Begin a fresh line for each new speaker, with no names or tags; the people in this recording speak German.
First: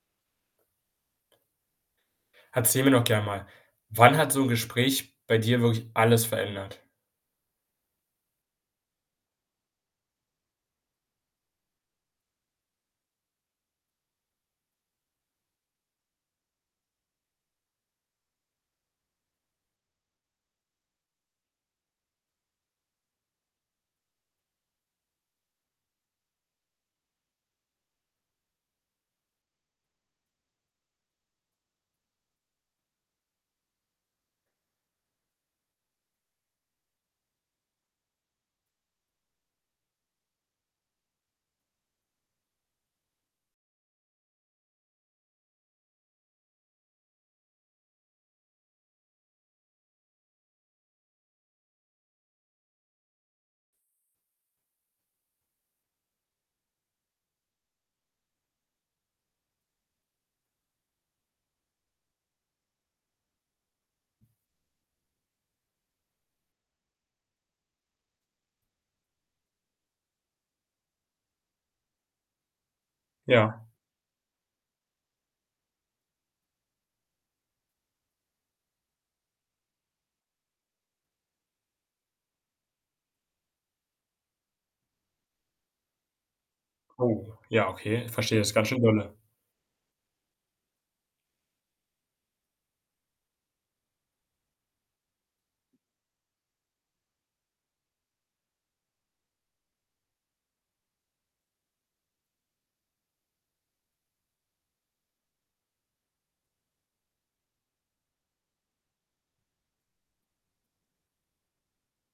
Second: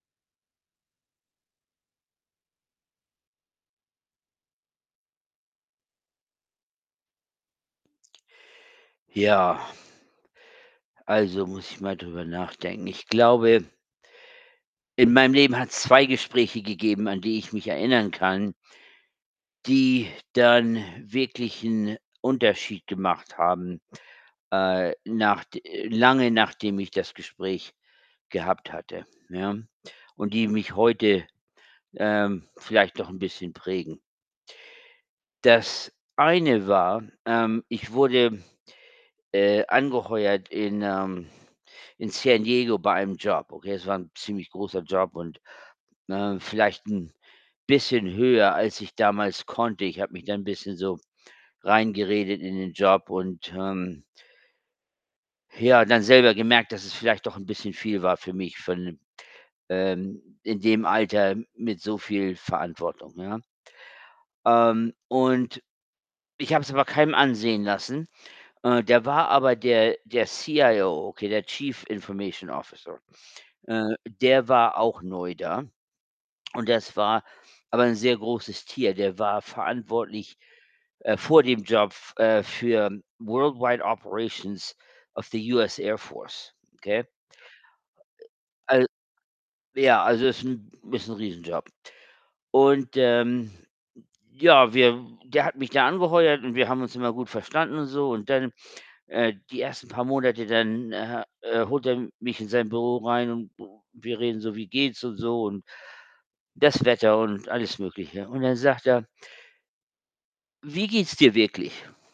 Erzähl mir doch gern mal, wann hat so 'n Gespräch bei dir wirklich alles verändert?
Ja. Also, muss ich mal drüber nachdenken. Ich glaube in meinem Leben hat's 2 Gespräche gegeben, an die ich mich erinnern kann die dann wirklich 'n Unterschied gemacht haben, äh, nachd lange nachdem ich das Gespräch gehabt hatte, ja? Und die mich heute, ähm, vielleicht noch 'n bisschen prägen. Das eine war ähm, ich wurde, äh, angeheuert in, ähm in San Diego bei einem Job, okay? Es war 'n ziemlich großer Job und ne, vielleicht 'n bisschen höher, als ich damals konnte. Ich habe mich da 'n bisschen so reingeredet in den Job und, ähm ja, dann selber gemerkt, dass es vielleicht doch 'n bisschen viel war für mich von ähm, in dem Alter m mit so viel Verantwortung, ja. Ähm, und ich habe es aber keinem ansehen lassen. Äh, da war aber der der CIO, okay, der Chief Information Officer.
Ja.
Äh, der war auch neu da. Und das war aber 'n sehr großes Tier. Der war verantwortlich, äh, vor dem Job, f äh, für world wide operations of the US Air Force, okay?
Oh, ja, okay. Ich
Äh,
verstehe, das ist ganz schön
al
dolle.
ja, also, ist 'n ist 'n Riesenjob. Und, ähm, ja, wir der hat mich da angeheuert und wir haben uns immer gut verstanden und so. Und dann äh, die 1. paar Monate dann, äh, äh, holt er mich in sein Büro rein und wir reden so: „Wie geht's?“ und so und das Wetter und alles Mögliche. Und dann sagt er „Wie geht's dir wirklich?“